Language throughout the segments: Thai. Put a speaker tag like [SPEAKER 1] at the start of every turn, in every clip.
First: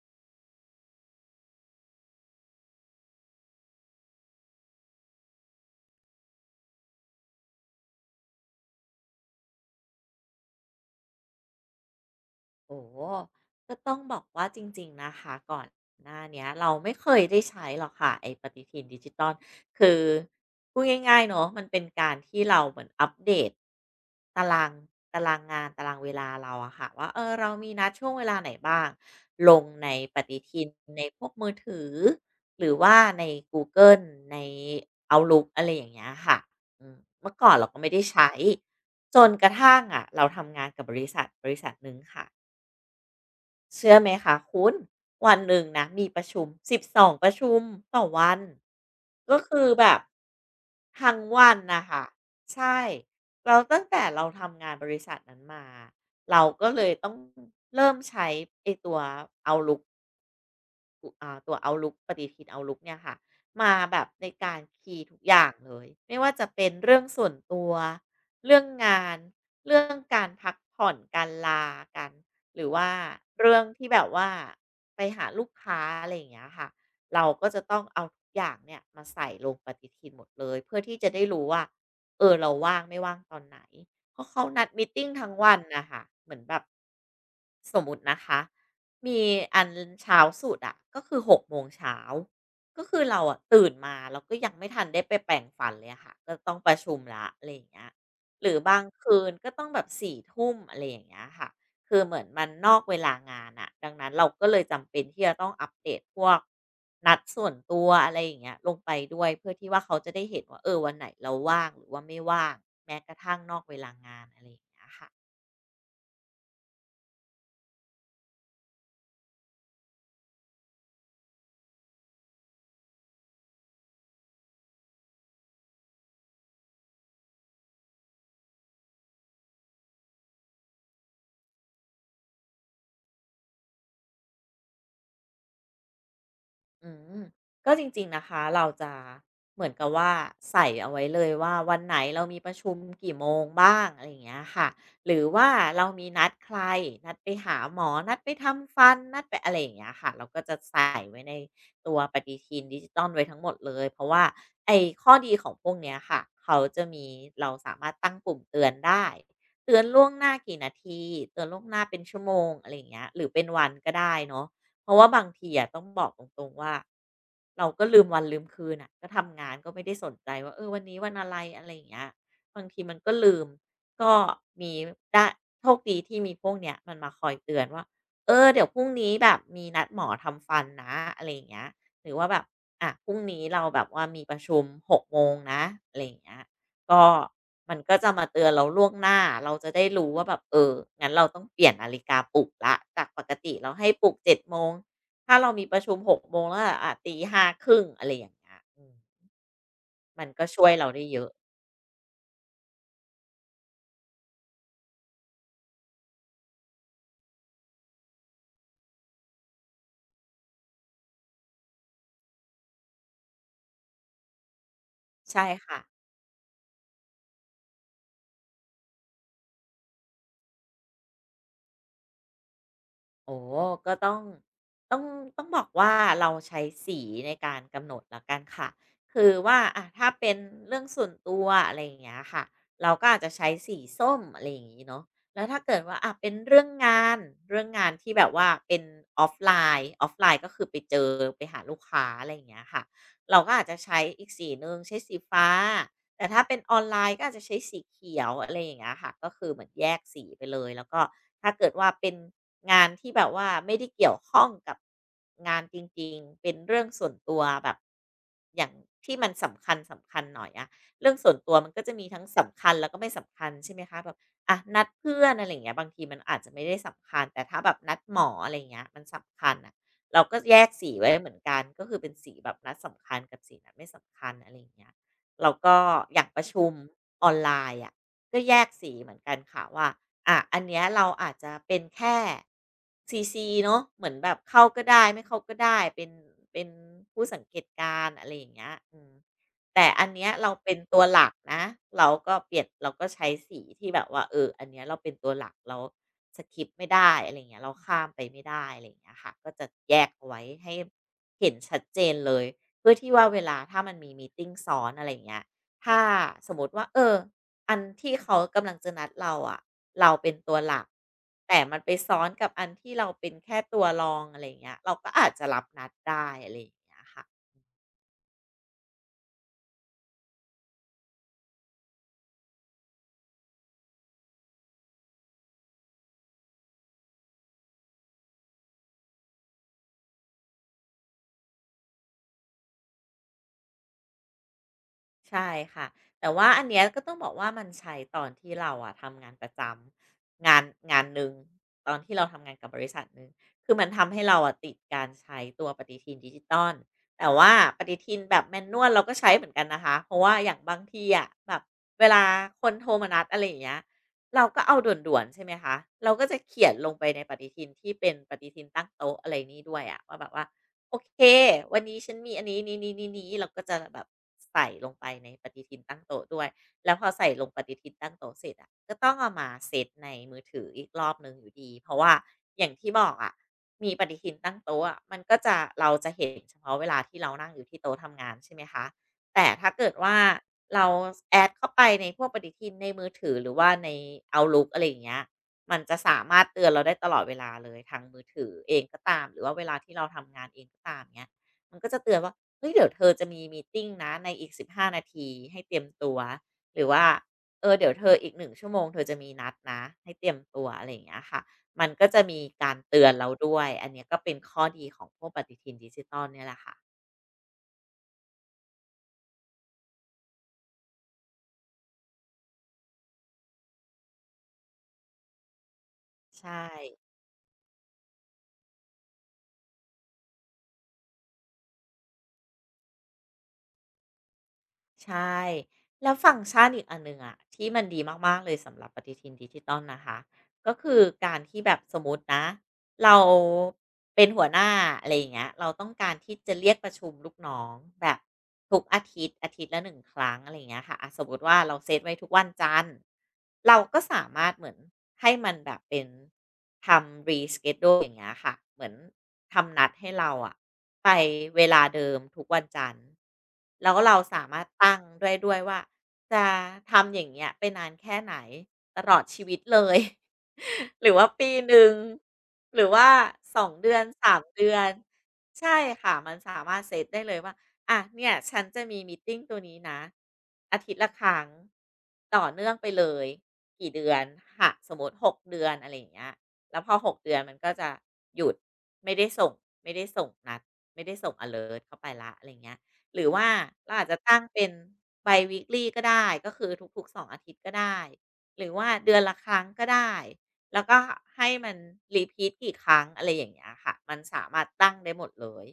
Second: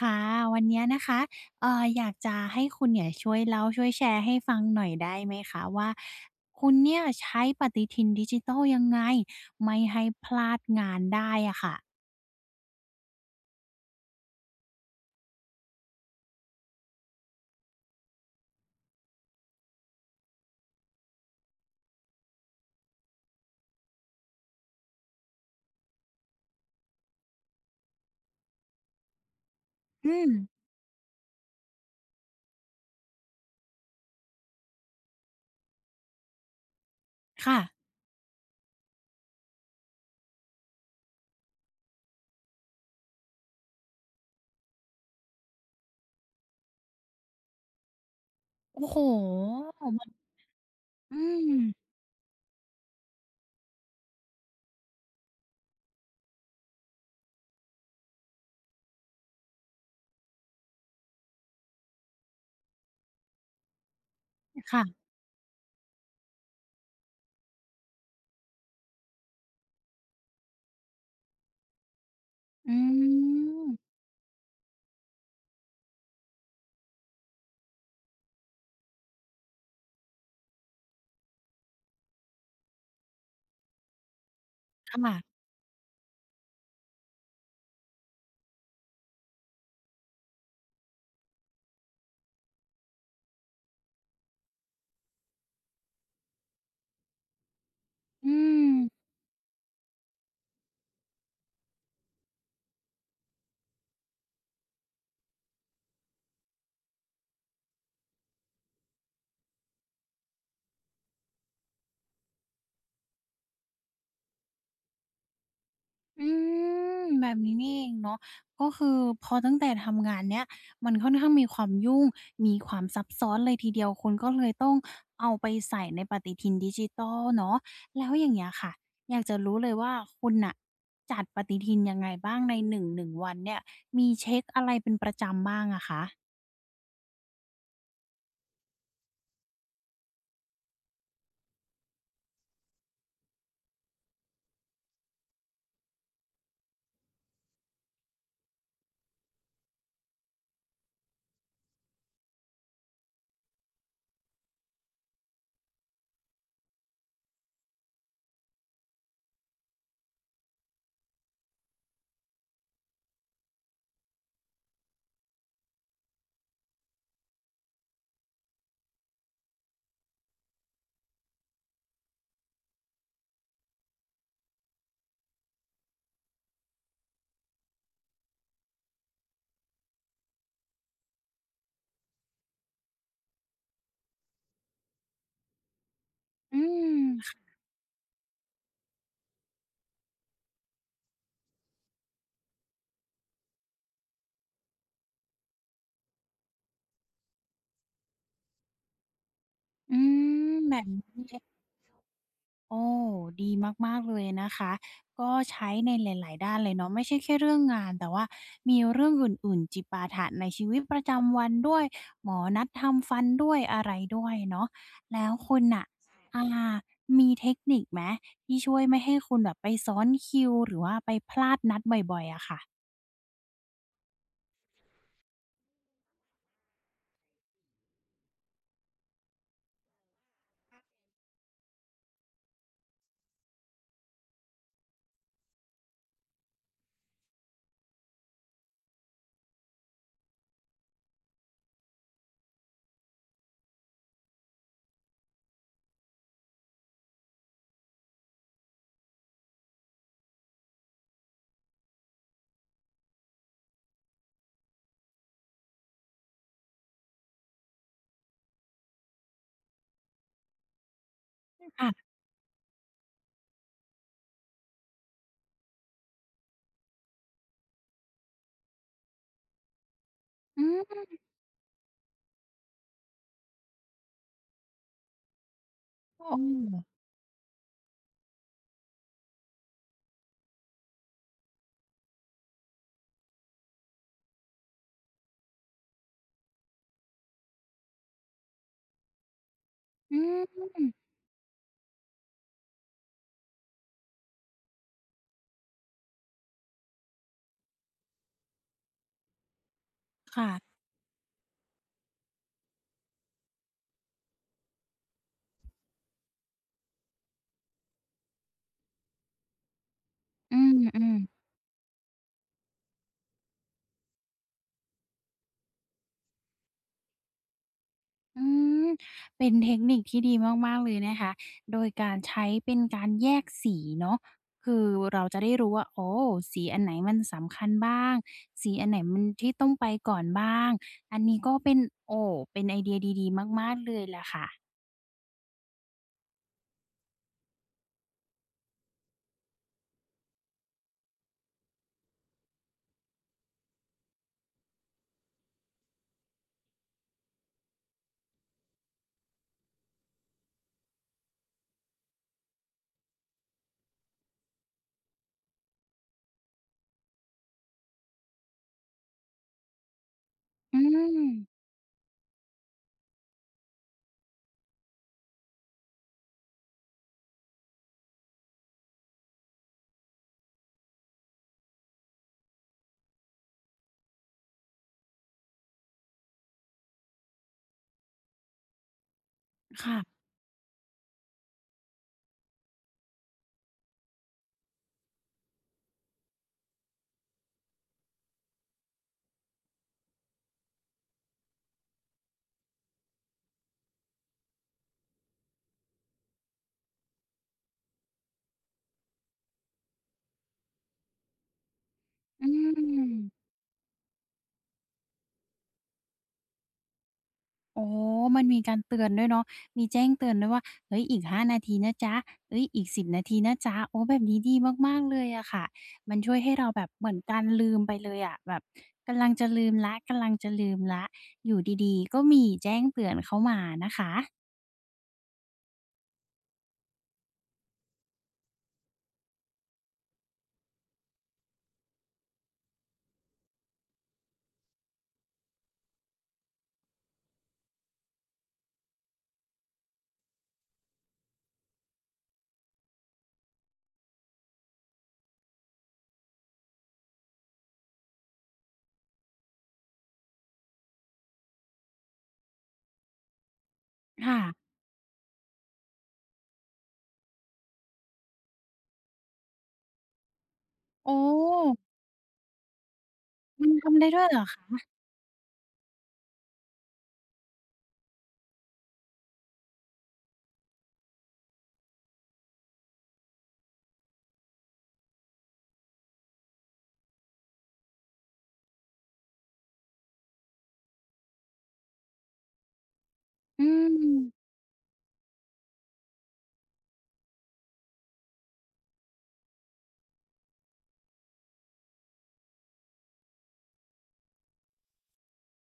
[SPEAKER 1] ค่ะวันเนี้ยนะคะอยากจะให้คุณเนี่ยช่วยเล่าช่วยแชร์ให้ฟังหน่อยได้ไหมคะว่าคุณเนี่ยใช้ปฏิทินดิจิทัลยังไงไม่ให้พลาดงานได้อะค่ะ
[SPEAKER 2] โอ้โหก็ต้องบอกว่าจริงๆนะคะก่อนหน้าเนี้ยเราไม่เคยได้ใช้หรอกค่ะไอ้ปฏิทินดิจิตัลคือพูดง่ายๆเนอะมันเป็นการที่เราเหมือนอัปเดตตารางตารางงานตารางเวลาเราอะค่ะว่าเออเรามีนัดช่วงเวลาไหนบ้างลงใน
[SPEAKER 1] อื
[SPEAKER 2] ป
[SPEAKER 1] ม
[SPEAKER 2] ฏิทินในพวกมือถือหรือว่าในกูเกิลใน Outlook อะไรอย่างเงี้ยค่ะอืมเมื่อก่อน
[SPEAKER 1] ค่ะ
[SPEAKER 2] เราก็ไม่ได้ใช้จนกระทั่งอะเราทำงานกับบริษัทหนึ่งค่ะ เชื่อไหมคะคุณวันหนึ่งนะมีประชุมสิบสองประชุมต่อวัน
[SPEAKER 1] โอ้โฮ
[SPEAKER 2] ก็คือแบบ
[SPEAKER 1] มัน
[SPEAKER 2] ทั้
[SPEAKER 1] อื
[SPEAKER 2] งวันนะ
[SPEAKER 1] ม
[SPEAKER 2] ค่ะใช่แล้วตั้งแต่เราทำงานบริษัทนั้นมาเราก็เลยต้องเริ่มใช้ไอ้ตัวเอาลุก อุอ่าตัว Outlook ปฏิทิน Outlook เนี่ยค่ะมาแบบในการคีย์
[SPEAKER 1] ค่ะ
[SPEAKER 2] ทุกอย่างเลยไม่ว่าจะเป็นเรื่องส่วนตัวเรื่องงานเรื่องการพักผ่อนการลากันหรือ
[SPEAKER 1] อื
[SPEAKER 2] ว่าเรื่อง
[SPEAKER 1] ม
[SPEAKER 2] ที่แบบว่าไปหาลูกค้าอะไรอย่างเงี้ยค่ะเราก็จะต้องเอาทุกอย่างเนี่ยมาใส่ลงปฏิทินหมดเลยเพื่อที่จะได้รู้ว่าเออเราว่างไม่ว่างตอนไหนเพราะเขานัดมีตติง
[SPEAKER 1] ค่ะ
[SPEAKER 2] ทั้งวันนะคะเหมือนแบบสมมตินะคะ มีอันเช้าสุดอะก็คือ6โมงเช้าก็คือเราอะตื่นมาเราก็ยังไม่ทันได้ไปแปรงฟันเลยอะค่ะก็ต้องประชุมแล้วอะไรอย่างเงี้ย
[SPEAKER 1] อื
[SPEAKER 2] หรือ
[SPEAKER 1] ม
[SPEAKER 2] บางคืนก็ต้องแบบ4ทุ่มอะไรอย่างเงี้ยค่ะคือเหมือนมันนอกเวลางานอะดังนั้นเราก็เลยจำเป็นที่จะต้องอัปเดตพวกนัดส่วนตัวอะไรอย่างเงี้ยลงไปด้วยเพื่อที่ว่าเขาจะได้เห็นว่าเออวันไหนเราว่างหรือว่าไม่ว่างแม้กระทั่งนอกเวลางานอะไรอย่างเงี้ยค่ะ
[SPEAKER 1] อืมแบบนี้นี่เองเนาะก็คือพอตั้งแต่ทำงานเนี้ยมันค่อนข้างมีความยุ่งมีความซับซ้อนเลยทีเดียวคุณก็เลยต้องเอาไปใส่ในปฏิทินดิจิทัลเนาะแล้วอย่างเงี้ยค่ะอยากจะรู้เลยว่าคุณน่ะจัดปฏิทินยังไงบ้างในหนึ่งวันเนี่ยมีเช็กอะไรเป็นประจำบ้างอะคะ
[SPEAKER 2] อืมก็จริงๆนะคะเราจะเหมือนกับว่าใส่เอาไว้เลยว่าวันไหนเรามีประชุมกี่โมงบ้างอะไรอย่างเงี้ยค่ะหรือว่าเรามีนัดใครนัดไปหาหมอนัดไปทำฟันนัดไปอะไรอย่างเงี้ยค่ะเราก็จะใส่ไว้ในตัวปฏิทินดิจิตอลไว้ทั้งหมดเลยเพราะว่าไอ้ข้อดีของพวกเนี้ยค่ะเขาจะมีเราสามารถตั้งปุ่มเตือนได้เตือนล่วงหน้ากี่นาทีเตือนล่วงหน้าเป็นชั่วโมงอะไรอย่างเงี้ยหรือเป็นวันก็ได้เนาะ เพราะว่าบางทีอะต้องบอกตรงๆว่าเราก็ลืมวันลืมคืนน่ะก็ทำงานก็ไม่ได้สนใจว่าเออวันนี้วันอะไรอะไรอย่างเงี้ยบางทีมันก็ลืมก็มีได้โชคดีที่มีพวกเนี้ยมันมาคอยเตือนว่าเออเดี๋ยวพรุ่งนี้แบบมีนัดหมอทำฟันนะอะไรอย่างเงี้ยหรือว่าแบบอะพรุ่งนี้เราแบบว่ามีประชุม6โมงนะอะไรอย่างเงี้ย
[SPEAKER 1] อืม
[SPEAKER 2] ก็
[SPEAKER 1] ค่ะ
[SPEAKER 2] มันก็จะมาเตือนเราล่วงหน้า เราจะได้รู้ว่าแบบเออ งั้นเราต้องเปลี่ยนนาฬิกาปลุกแล้วจากปกติเราให้ปลุก7โมง ถ้าเรามีประชุม6โมงแล้วอ่ตี5ครึ่งอะไรอย่างเงี้ย
[SPEAKER 1] อื
[SPEAKER 2] มันก็
[SPEAKER 1] ม
[SPEAKER 2] ช่วย
[SPEAKER 1] แบบ
[SPEAKER 2] เรา
[SPEAKER 1] นี้
[SPEAKER 2] ได้เยอะ
[SPEAKER 1] โอ้ดีมากๆเลยนะคะก็ใช้ในหลายๆด้านเลยเนาะไม่ใช่แค่เรื่องงานแต่ว่ามีเรื่องอื่นๆจิปาถะในชีวิตประจำวันด้วยหมอนัดทำฟันด้วยอะไรด้วยเนาะ
[SPEAKER 2] ใช่ค่ะ
[SPEAKER 1] อ่ามีเทคนิคไหมที่ช่วยไม่ให้คุณแบบไปซ้อนคิวหรือว่าไปพลาดนัดบ่อยๆอะค่ะ
[SPEAKER 2] โอ้ก็ต้องต้องบอกว่าเราใช้สีในการกำหนดแล้วกันค่ะคือว่าอ่ะถ้าเป็นเรื่องส่วนตัวอะไรอย่างเงี้ยค่ะเราก็อาจจะใช้สีส้มอะไรอย่างงี้เนาะแล้วถ้าเกิดว่าอ่ะเป็นเรื่องงานเรื่องงานที่แบบว่าเป็นออฟไลออฟไลน์ก็คือไปเจอไปหาลูกค้าอะไรอย่างเงี้ยค่ะเราก็อาจจะใช้อีกสีหนึ่งใช้สีฟ้า แต่ถ้าเป็นออนไลน์ก็อาจจะใช้สีเขียวอะไรอย่างเงี้ยค่ะก็คือเหมือนแยกสีไปเลยแล้วก็ถ้าเกิดว่าเป็นงานที่แบบว่าไม่ได้เกี่ยวข้องกับงานจริงๆเป็นเรื่องส่วนตัวแบบอย่างที่มันสำคัญสำคัญหน่อยอะเรื่องส่วนตัวมันก็จะมี
[SPEAKER 1] ค่ะ
[SPEAKER 2] ทั้งสำคัญแล้วก็ไม่สำคัญใช่ไหมคะแบบอะนัดเพื่อนอะไรอย่างเงี้ยบางทีมันอาจจะไม่ได้สำคัญแต่ถ้าแบบนัดหมออะไรอย่างเงี้ยมันสำคัญอะเราก็แย
[SPEAKER 1] อื
[SPEAKER 2] กสี
[SPEAKER 1] ม
[SPEAKER 2] ไว้เหมือนกันก็คือเป็นสีแบบนัดสำคัญกับสีนัดไม่สำคัญอะไรอย่างเงี้ย แล้วก็อ
[SPEAKER 1] โอ
[SPEAKER 2] ย่างประชุม
[SPEAKER 1] ้
[SPEAKER 2] ออนไลน์อะก็แยกสีเหมือนกันค่ะว่าอ่าอันเนี้ยเราอาจจะเป็นแค่ CC เนาะเหมือนแบบเข้าก็ได้ไม่เข้าก็ได้เป็นผู้สังเกตการณ์อะไรอย่างเงี้ยแต่อัน
[SPEAKER 1] อื
[SPEAKER 2] เนี้ยเราเป็น
[SPEAKER 1] ม
[SPEAKER 2] ตัวหลักนะเราก็เปลี่ยนเราก็ใช้สีที่แบบว่าอันเนี้ยเราเป็นตัวหลักเราสกิปไม่ได้อะไรเงี้ยเราข้ามไปไม่ได้อะไรงเงี้ยค่ะก็จะแยกเอาไว้
[SPEAKER 1] ค่ะ
[SPEAKER 2] ให้เห็นชัดเจนเลย เพื่อที่ว่าเวลาถ้ามันมีมีตติงซ้อนอะไรอย่างเงี้ยถ้าสมมติว่าอันที่เขากำลังจะนัดเราอะเราเป็นตั
[SPEAKER 1] อื
[SPEAKER 2] วหลัก
[SPEAKER 1] มๆ
[SPEAKER 2] แต่มันไปซ้อนกับอันที่เราเป็นแค่ตัวรองอะไรอย่างเงี้ยเราก็อาจจะรับนัดได้อะไรอย่างเงี้ยค่ะ
[SPEAKER 1] อืม เป็นเทคนิคที่ดีมากๆเลยนะคะ โดยการใช้เป็นการแยกสีเนาะคือเราจะได้รู้ว่าโอ้สีอันไหนมันสำคัญบ้างสีอันไหนมันที่ต้องไปก่อนบ้างอันนี้ก็เป็นโอ้เป็นไอเดียดีๆมากๆเลยแหละค่ะ
[SPEAKER 2] ใช่ค่ะแต่ว่าอันเนี้ยก็ต้องบอกว่ามันใช้ตอนที่เราอะทำงานประจำงานหนึ่งตอนที่เราทำงานกับบริษัทหนึ่งคือมันทำให้เราอะติดการใช้ตัวปฏิทินดิจิตอลแต่ว่าปฏิทินแบบแมนนวลเราก็ใช้เหมือนกันนะคะเพราะว่าอย่างบางทีอะแบบเวลาคนโทรมานัดอะไรอย่างเงี้ยเราก็เอาด่วนๆใช่ไหมคะเราก็จะเขียนลงไปในปฏิทินที่เป็นปฏิทินตั้งโต๊ะอะไรนี้ด้วยอะว่าแบบว่า
[SPEAKER 1] อื
[SPEAKER 2] โอเค
[SPEAKER 1] ม
[SPEAKER 2] วันนี้ฉันมีอันนี้นี่เราก็จะแบบใส่ลงไปในปฏิทินตั้งโต๊ะด้วย แล้วพอใส่ลงปฏิทินตั้งโต๊ะเสร็จอะก็ต้องเอามาเซตในมือถืออีกรอบหนึ่งอยู่ดีเพราะว่าอย่างที่บอกอะมีปฏิทินตั้งโต๊ะอะมันก็จะเราจะเห็นเฉพาะเวลาที่เรานั่งอยู่ที่โต๊ะทำงานใช่ไหมคะ แต่ถ้าเกิด
[SPEAKER 1] ค่ะ
[SPEAKER 2] ว่าเราแ add เข้าไปในพวกปฏิทินในมือถือหรือว่าใน Outlook อะไรอย่างเงี้ย มันจะสามารถเตือนเราได้ตลอดเวลาเลยทางมือถือเองก็ตามหรือว่าเวลาที่เราทำงานเองก็ตามเงี้ยมันก็จะเตือนว่าเฮ้ยเดี๋ยวเธอจะมีมีตติงนะในอีก15 นาทีให้เตรียมตัวหรือว่าเดี๋ยวเธออีก1ชั่วโมงเธอจะมีนัดนะให้เตรียมตัวอะไรอย่างเงี้ยค่ะมันก็จะมี
[SPEAKER 1] อื
[SPEAKER 2] การเตื
[SPEAKER 1] ม
[SPEAKER 2] อนเราด้วยอันเนี้ยก็เป็นข้อดีของพวกปฏิทินดิจิทัลเนี่ยแหละค่ะ
[SPEAKER 1] โอ้อมันมีการเตือนด้วยเนาะมีแจ้งเตือนด้วยว่าเฮ้ยอีกห้านาทีนะจ๊ะเฮ้ยอีกสิบนาทีนะจ๊ะโอ้แบบนี้ดีมากๆเลยอะค่ะมันช่วยให้
[SPEAKER 2] ใช่
[SPEAKER 1] เราแบบเหมือนการลืมไปเลยอะแบบกำลังจะลืมแล้วกำลังจะลืมแล้วอยู่ดีๆก็มีแจ้งเตือนเข้ามานะคะ
[SPEAKER 2] ใช่แล้วฟังก์ชันอีกอันหนึ่งอะที่มันดีมากๆเลยสำหรับปฏิทินดิจิต้ลนะคะก็คือการที่แบบสมมตินะ เราเป็นหัวหน้าอะไรอย่างเงี้ยเราต้องการที่จะเรียกประชุมลูกน้องแบบทุกอาทิตย์อาทิตย์ละหนึ่งครั้งอะไรอย่างเงี้ยค่ะอะสมมุติว่าเราเซตไว้ทุกวันจันทร์เราก็สามารถเหมือนให้มันแบบเป็นทำ reschedule อย่างเงี้ยค่ะเหมือนทำนัดให้เราอะไปเวลาเดิมทุกวันจันทร์แล้วเราสามารถ
[SPEAKER 1] ค่ะ
[SPEAKER 2] ตั้งด้วยว่าจะทำอย่างเงี้ยไปนานแค่ไหนตลอดชีวิตเลย ห
[SPEAKER 1] โอ
[SPEAKER 2] รือว่าปีห
[SPEAKER 1] ้
[SPEAKER 2] นึ่งหรือว่าส
[SPEAKER 1] มั
[SPEAKER 2] อ
[SPEAKER 1] น
[SPEAKER 2] งเดื
[SPEAKER 1] ทำ
[SPEAKER 2] อน
[SPEAKER 1] ได้ด้วย
[SPEAKER 2] สา
[SPEAKER 1] เหร
[SPEAKER 2] ม
[SPEAKER 1] อคะ
[SPEAKER 2] เดือนใช่ค่ะมันสามารถเซตได้เลยว่าอ่ะเนี่ยฉันจะมีมีตติงตัวนี้นะอาทิตย์ละครั้งต่อเนื่องไปเลยกี่เดือนหะสมมติ6เดือนอะไรอย่างเงี้ยแล้วพอ6เดือนมันก็จะหยุดไม่ได้ส่งไม่ได้ส่งนัดไม่ได้ส่งอะเล t เข้าไปแล้วอะไรอย่างเงี้ยหรือว่า
[SPEAKER 1] อื
[SPEAKER 2] เราอาจจะตั้ง
[SPEAKER 1] ม
[SPEAKER 2] เป็น bi-weekly ก็ได้ก็คือทุกๆ2 อาทิตย์ก็ได้หรือว่าเดือนละครั้งก็ได้ แล้วก็ให้มันรีพีทกี่ครั้งอะไรอย่างเงี้ยค่ะ มันสามารถตั้งได้หมดเลย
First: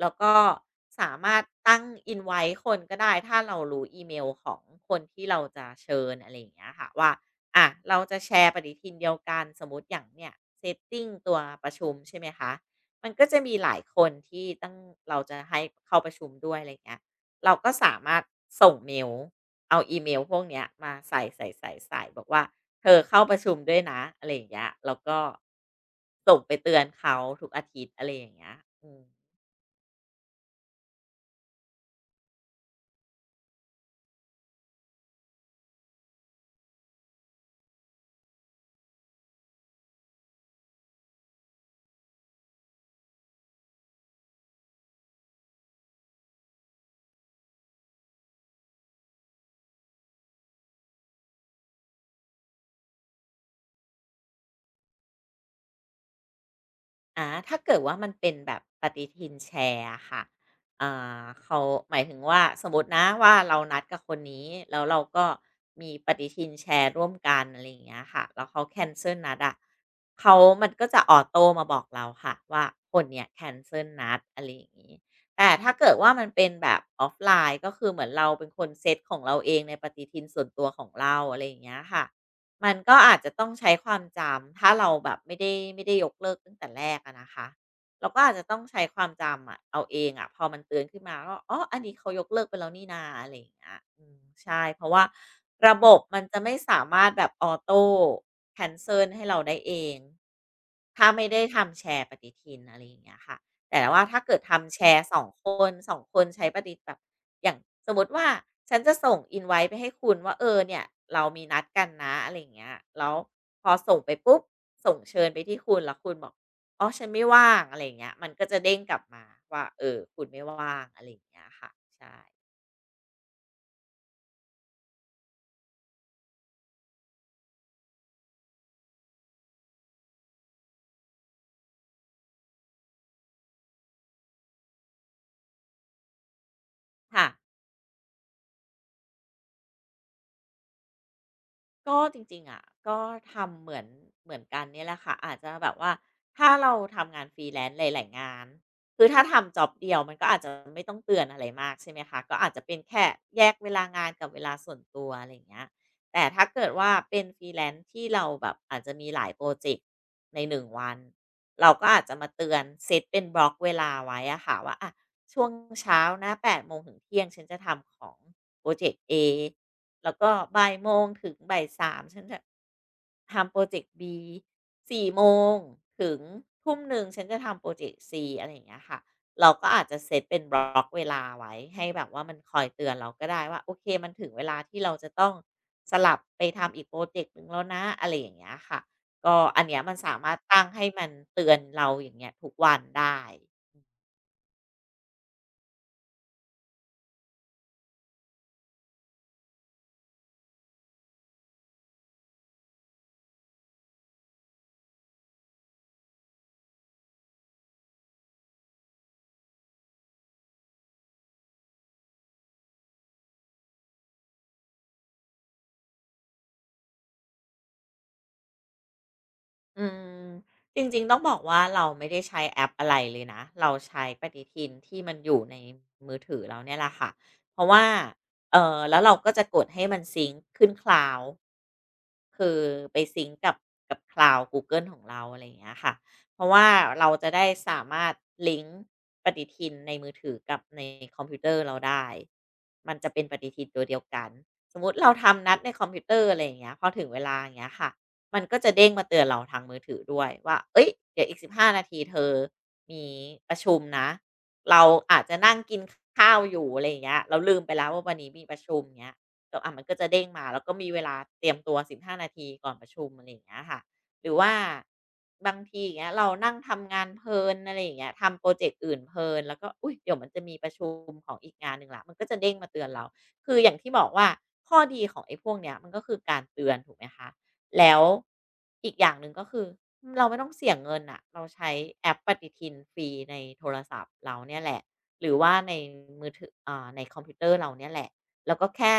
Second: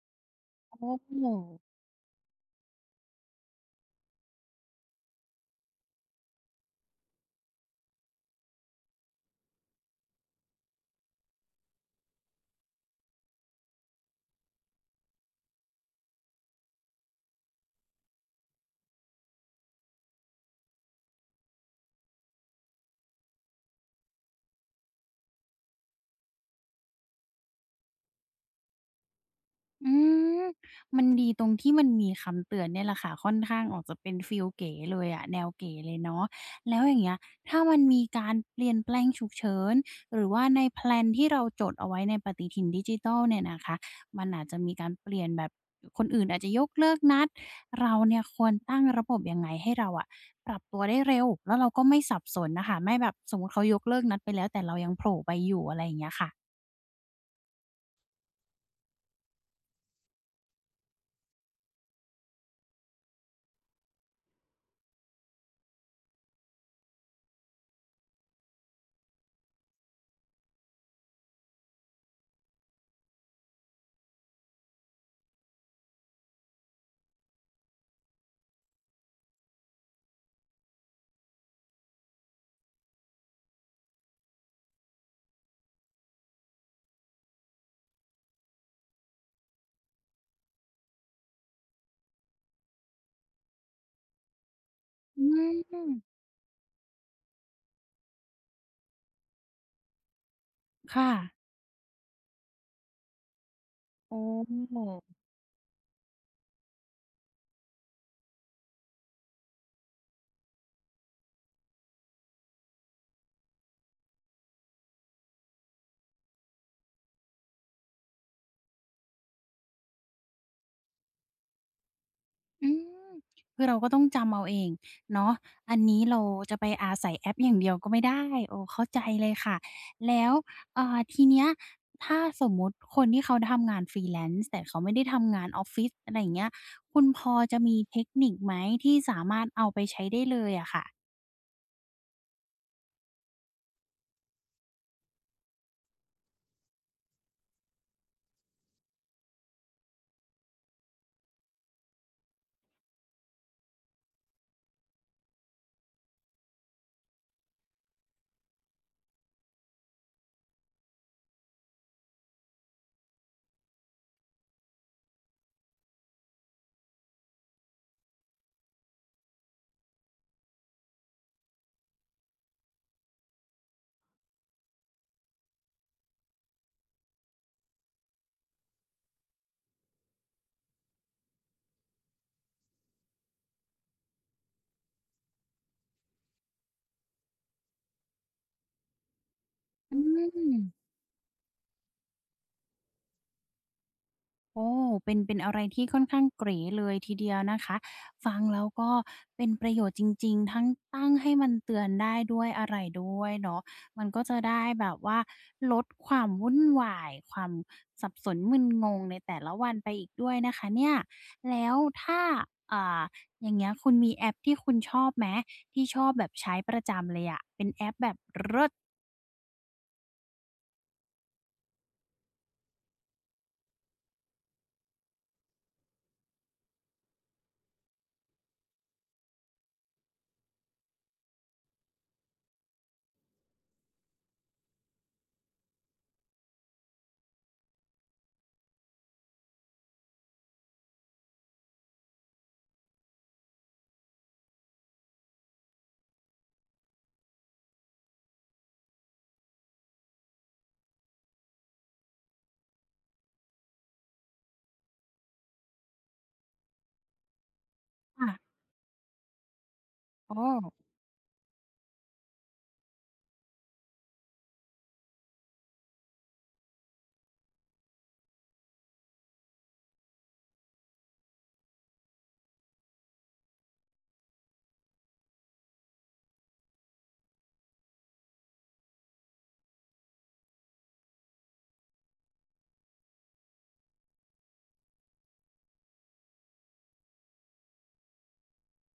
[SPEAKER 2] แล้วก็
[SPEAKER 1] โอ้โฮ
[SPEAKER 2] สามารถตั้งอินไว t e คนก็ได้ ถ้าเรารู้อีเมลของคนที่เราจะเชิญอะไรอย่างเงี้ยค่ะว่า อ่ะ เราจะแชร์ปฏิทินเดียวกันสมมติอย่างเนี่ยเซตต i n g ตัวประชุมใช่ไหมคะ มันก็จะมีหลายคนที่ตั้งเราจะให้เข้าประชุมด้วยอะไรเงี้ยเราก็สามารถส่งเมลเอาอีเมลพวกเนี้ยมาใส่บอกว่า เธอเข้าประชุมด้วยนะอะไรอย่างเงี้ยแล้วก็ส่งไปเตือนเขาทุกอาทิตย์อะไรอย่างเงี้ยอืม
[SPEAKER 1] อืมมันดีตรงที่มันมีคำเตือนเนี่ยแหละค่ะค่อนข้างออกจะเป็นฟีลเก๋เลยอะแนวเก๋เลยเนาะแล้วอย่างเงี้ยถ้ามันมีการเปลี่ยนแปลงฉุกเฉินหรือว่าในแพลนที่เราจดเอาไว้ในปฏิทินดิจิทัลเนี่ยนะคะมันอาจจะมีการเปลี่ยนแบบคนอื่นอาจจะยกเลิกนัดเราเนี่ยควรตั้งระบบยังไงให้เราอะปรับตัวได้เร็วแล้วเราก็ไม่สับสนน่ะค่ะไม่แบบสมมุติเขายกเลิกนัดไปแล้วแต่เรายังโผล่ไปอยู่อะไรอย่างเงี้ยค่ะ
[SPEAKER 2] ถ้าเกิดว่ามันเป็นแบบปฏิทินแชร์อะค่ะอ่เขาหมายถึงว่าสมมตินะว่าเรานัดกับคนนี้ แล้วเราก็มีปฏิทินแชร์ร่วมกันอะไรอย่างเงี้ยค่ะแล้วเขาแคนเซิลนัดอะเขามันก็จะออโตมาบอกเราค่ะว่าคนเนี้ยแคนเซิลนัดอะไรอย่างงี้แต่ถ้าเกิดว่ามันเป็นแบบออฟไลน์ก็คือเหมือนเราเป็นคนเซตของเราเองในปฏิทินส่วนตัวของเราอะไรอย่างเงี้ยค่ะ มันก็อาจจะต้องใช้ความจำถ้าเราแบบไม่ได้ยกเลิกตั้งแต่แรกอะนะคะเราก็อาจจะต้องใช้ความจำอะเอาเองอะพอมันเตือนขึ้นมาก็อ๋ออันนี้เขายกเลิกไปแล้วนี่นาอะไรอย่างเงี้ยอืมใช่เพราะว่า
[SPEAKER 1] อื
[SPEAKER 2] ระบ
[SPEAKER 1] ม
[SPEAKER 2] บมันจะไม่สามารถแบบออโตแคนเซิลให้เราได้เองถ้า
[SPEAKER 1] ค่ะ
[SPEAKER 2] ไม่ได้ทำแชร์ปฏิทินอะไรอย่างเงี้ยค่ะ แต่ว่า
[SPEAKER 1] โอ
[SPEAKER 2] ถ้าเกิดทำแช
[SPEAKER 1] ้
[SPEAKER 2] ร์สองคนใช้ประิฐแบบอย่างสมมติว่าฉันจะส่งอินไว้ไปให้คุณว่าเออเนี่ยเรามีนัดกันนะอะไรอย่างเงี้ยแล้วพอส่งไปปุ๊บส่งเชิญไปที่คุณแล้วคุณบอกอ๋อฉันไม่ว่างอะไรอย่างเงี้ยมันก็จะเด้งกลับมาว่าเออคุณไม่ว่างอะไรอย่างเงี้ยค่ะใช่
[SPEAKER 1] อืมคือเราก็ต้องจำเอาเองเนาะอันนี้เราจะไปอาศัยแอปอย่างเดียวก็ไม่ได้โอ้เข้าใจเลยค่ะแล้วทีเนี้ยถ้าสมมุติคนที่เขาทำงาน Freelance แต่เขาไม่ได้ทำงานออฟฟิศอะไรอย่างเงี้ยคุณพ
[SPEAKER 2] ค่ะ
[SPEAKER 1] อจะมีเทคนิคไหมที่สามารถเอาไปใช้ได้เลยอะค่ะ
[SPEAKER 2] ก็จริงๆอะก็ทำเหมือนเหมือนกันเนี่ยแหละค่ะ อาจจะแบบว่าถ้าเราทำงาน freelance หลายๆงานคือถ้าทำจ็อบเดียวมันก็อาจจะไม่ต้องเตือนอะไรมากใช่ไหมคะก็อาจจะเป็นแค่แยกเวลางานกับเวลาส่วนตัวอะไรอย่างเงี้ยแต่ถ้าเกิดว่าเป็น freelance ที่เราแบบอาจจะมีหลายพรอเจกต์ในหนึ่งวัน เราก็อาจจะมาเตือนเซตเป็นบล็อกเวลาไว้อะค่ะว่าอะช่วงเช้านะแปดโมงถึงเที่ยงฉันจะทำของพรอเจกต์ A แล้วก็บ่ายโมงถึงบ่ายสามฉันจะทำโปรเจกต์ B สี่โมงถึงทุ่มหนึ่งฉันจะทำพรเจกต์ C อะไรอย่างเงี้ยค่ะเราก็อาจจะเซตเป็นบล็อกเวลาไว้ให้แบบว่ามันคอยเตือนเราก็ได้ว่าโอเคมันถึงเวลาที่เราจะต้องสลับไปทำอีกโปรเจกต์หนึ่งแล้วนะอะไรอย่างเงี้ยค่ะก็อันเนี้ยมั
[SPEAKER 1] อื
[SPEAKER 2] นสามารถตั้งให้
[SPEAKER 1] ม
[SPEAKER 2] มันเตือนเราอย่างเงี้ยทุกวันได้
[SPEAKER 1] โอ้เป็นเป็นอะไรที่ค่อนข้างเก๋เลยทีเดียวนะคะฟังแล้วก็เป็นประโยชน์จริงๆทั้งตั้งให้มันเตือนได้ด้วยอะไรด้วยเนาะมันก็จะได้แบบว่าลดความวุ่นวาย ความสับสนมึนงงในแต่ละวันไปอีกด้วยนะคะเนี่ยแล้วถ้าอ่าอย่างเงี้ยคุณมีแอปที่คุณชอบไหม ที่ชอบแบบใช้ประจำเลยอะ เป็นแอปแบบเลิศ
[SPEAKER 2] อืมจริงๆต้องบอกว่าเราไม่ได้ใช้แอปอะไรเลยนะเราใช้ปฏิทินที่มันอยู่ในมือถือเราเนี่ยแหละค่ะเพราะว่าเออแล้วเราก็จะกดให้มันซิงค์ขึ้นค l าวคือไปซิงก์กับกับคลาว d กูเกิลของเราอะไรอย่างเงี้ยค่ะเพราะว่าเราจะได้สามารถลิงก์ปฏิทินในมือถือกับในคอมพิวเตอร์เราได้มันจะเป็นปฏิทินตัวเดียวกันสมมติเราทำนัดในคอมพิวเตอร์อะไรอย่างเงี้ยพอถึงเวลาอย่างเงี้ยค่ะ มันก็จะเด้งมาเตือนเราทางมือถือด้วยว่าเอ้ย เดี๋ยวอีก15นาทีเธอมีประชุมนะเราอาจจะนั่งกินข้าวอยู่อะไรอย่างเงี้ยเราลืมไปแล้วว่าวัน
[SPEAKER 1] ค่ะ
[SPEAKER 2] นี้มีประชุมเงี้ยแต่อ่ะมันก็จะเด้ง
[SPEAKER 1] อ้อ
[SPEAKER 2] มาแล้วก็มีเวลาเตรียมตัวสิบห้านาทีก่อนประชุมอะไรอย่างเงี้ยค่ะหรือว่าบางทีอย่างเงี้ยเรานั่งทำงานเพลินอะไรอย่างเงี้ยทำโปรเจกต์อื่นเพลินแล้วก็อุ๊ยเดี๋ยวมันจะมีประชุมของอีกงานหนึ่งแล้วมันก็จะเด้งมาเตือนเราคืออย่างที่บอกว่าข้อดีของไอ้พวกเนี้ยมันก็คือการเตือนถูกไหมคะ แล้วอีกอย่างหนึ่งก็คือเราไม่ต้องเสียงเงินน่ะเราใช้แอปปฏิทินฟรีในโทรศัพท์เราเนี่ยแหละหรือว่าในมือถืออ่าในคอมพิวเตอร์เราเนี่ยแหละแล้วก็แค่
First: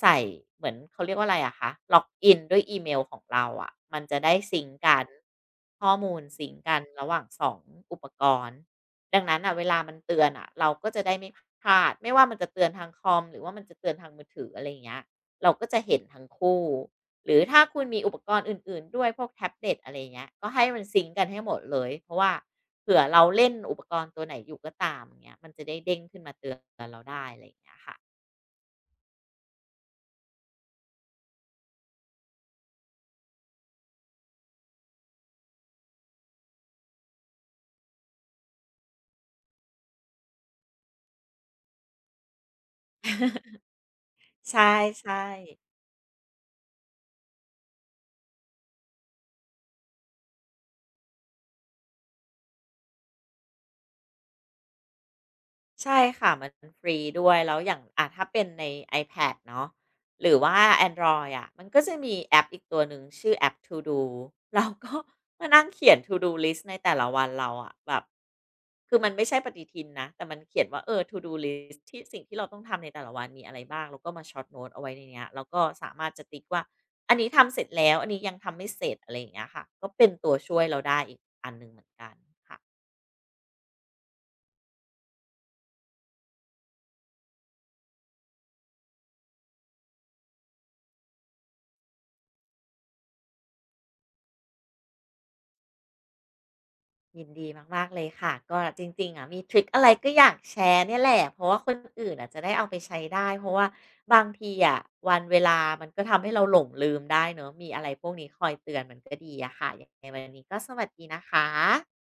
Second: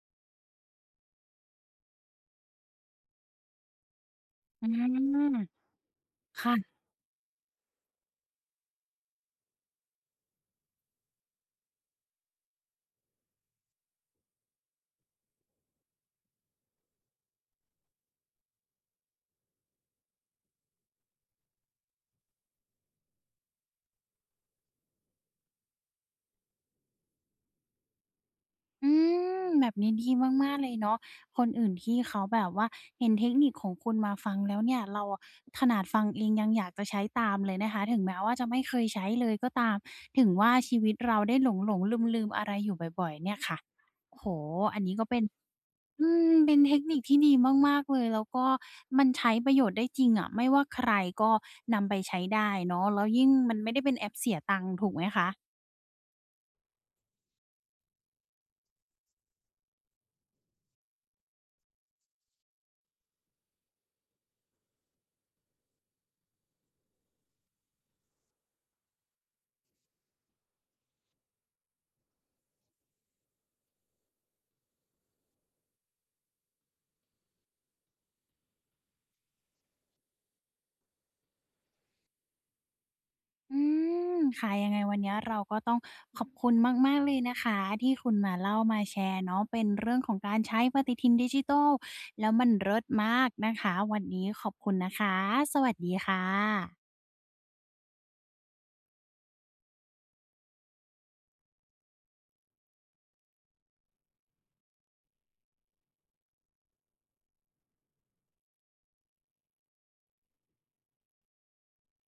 [SPEAKER 2] ใส่เหมือนเขาเรียกว่าอะไรอะคะล็อกอินด้วยอีเมลของเราอะมันจะได้ซิ
[SPEAKER 1] อื
[SPEAKER 2] งก์กัน
[SPEAKER 1] ม
[SPEAKER 2] ข้อมูลซิงก์กั
[SPEAKER 1] ค่ะ
[SPEAKER 2] นระหว่างสองอุปกรณ์ดังนั้นอ่ะเวลามันเตือนอ่ะเราก็จะได้ไม่พลาดไม่ว่ามันจะเตือนทางคอมหรือว่ามันจะเตือนทางมือถืออะไรอย่างเงี้ยเราก็จะเห็นทั้งคู่ หรือถ้าคุณมีอุปกรณ์อื่นๆด้วยพวกแท็บเล็ตอะไรเงี้ยก็ให้มันซิงก์กันให้หมดเลยเพราะว่าเผื่อเราเล่นอุปกรณ์ตัวไหนอยู่ก็ตามอย่างเงี้ยมันจะได้เด้งขึ้นมาเตือนเราได้อะไรอย่างเงี้ยค่ะ
[SPEAKER 1] อืมแบบนี้ดีมากๆเลยเนาะคนอื่นที่เขาแบบว่าเห็นเทคนิคของคุณมาฟังแล้วเนี่ยเราอะขนาดฟังเองยังอยากจะใช้ตามเลยนะคะถึงแม้ว่าจะไม่เคยใช้เลยก็ตามถึงว่าชีวิตเราได้หลงๆลืมๆอะไรอยู่บ่อยๆเนี่ยค่ะโอ้โฮ
[SPEAKER 2] ใช
[SPEAKER 1] อันนี้ก็เป็น
[SPEAKER 2] ่ๆ
[SPEAKER 1] อืมเป็นเทคนิคที่ดีมากๆเลยแล้วก็มันใช้ประโยชน์ได้จริงอะไม่ว่าใครก็นำไปใช้ได้เนาะแล้วยิ่งมันไม่ได้เป็นแอปเสียตังค์ถูกไหมคะ
[SPEAKER 2] ใช่ค่ะมันฟรีด้วยแล้วอย่างอ่าถ้าเป็นใน iPad เนาะหรือว่าแอนดรอยอะมันก็จะมีแอปอีกตัวหนึ่งชื่อแอป To Do เราก็มานั่งเขียน To Do list ในแต่ละวันเราอะแบบคือมันไม่ใช่ปฏิทินนะแต่มันเขียนว่าเออ To Do list ที่สิ่งที่เราต้องทำในแต่ละวันมีอะไรบ้างแล้วก็มาช็อตโน้ตเอาไว้ในเนี้ยแล้วก็สามารถจะติ๊กว่าอันนี้ทำเสร็จแล้วอันนี้ยังทำไม่เสร็จอะไรอย่างเงี้ยค่ะก็เป็นตัวช่วยเราได้อีกอันหนึ่งเหมือนกันค่ะ
[SPEAKER 1] อืมค่ะยังไงวันนี้เราก็ต้องขอบคุณมากๆเลยนะคะที่คุณมาเล่ามาแชร์เนาะเป็นเรื่องของการใช้ปฏิทินดิจิทัลแล้วมันเลิศมากนะคะวันนี้ขอบคุณนะคะสวัสดีค่ะ
[SPEAKER 2] ยินดีมากๆเลยค่ะก็จริงๆอะมีทริกอะไรก็อยากแชร์เนี่ยแหละเพราะว่าคนอื่นอะจะได้เอาไปใช้ได้เพราะว่าบางทีอะวันเวลามันก็ทำให้เราหลงลืมได้เนาะมีอะไรพวกนี้คอยเตือนมันก็ดีอะค่ะยังไงวันนี้ก็สวัสดีนะคะ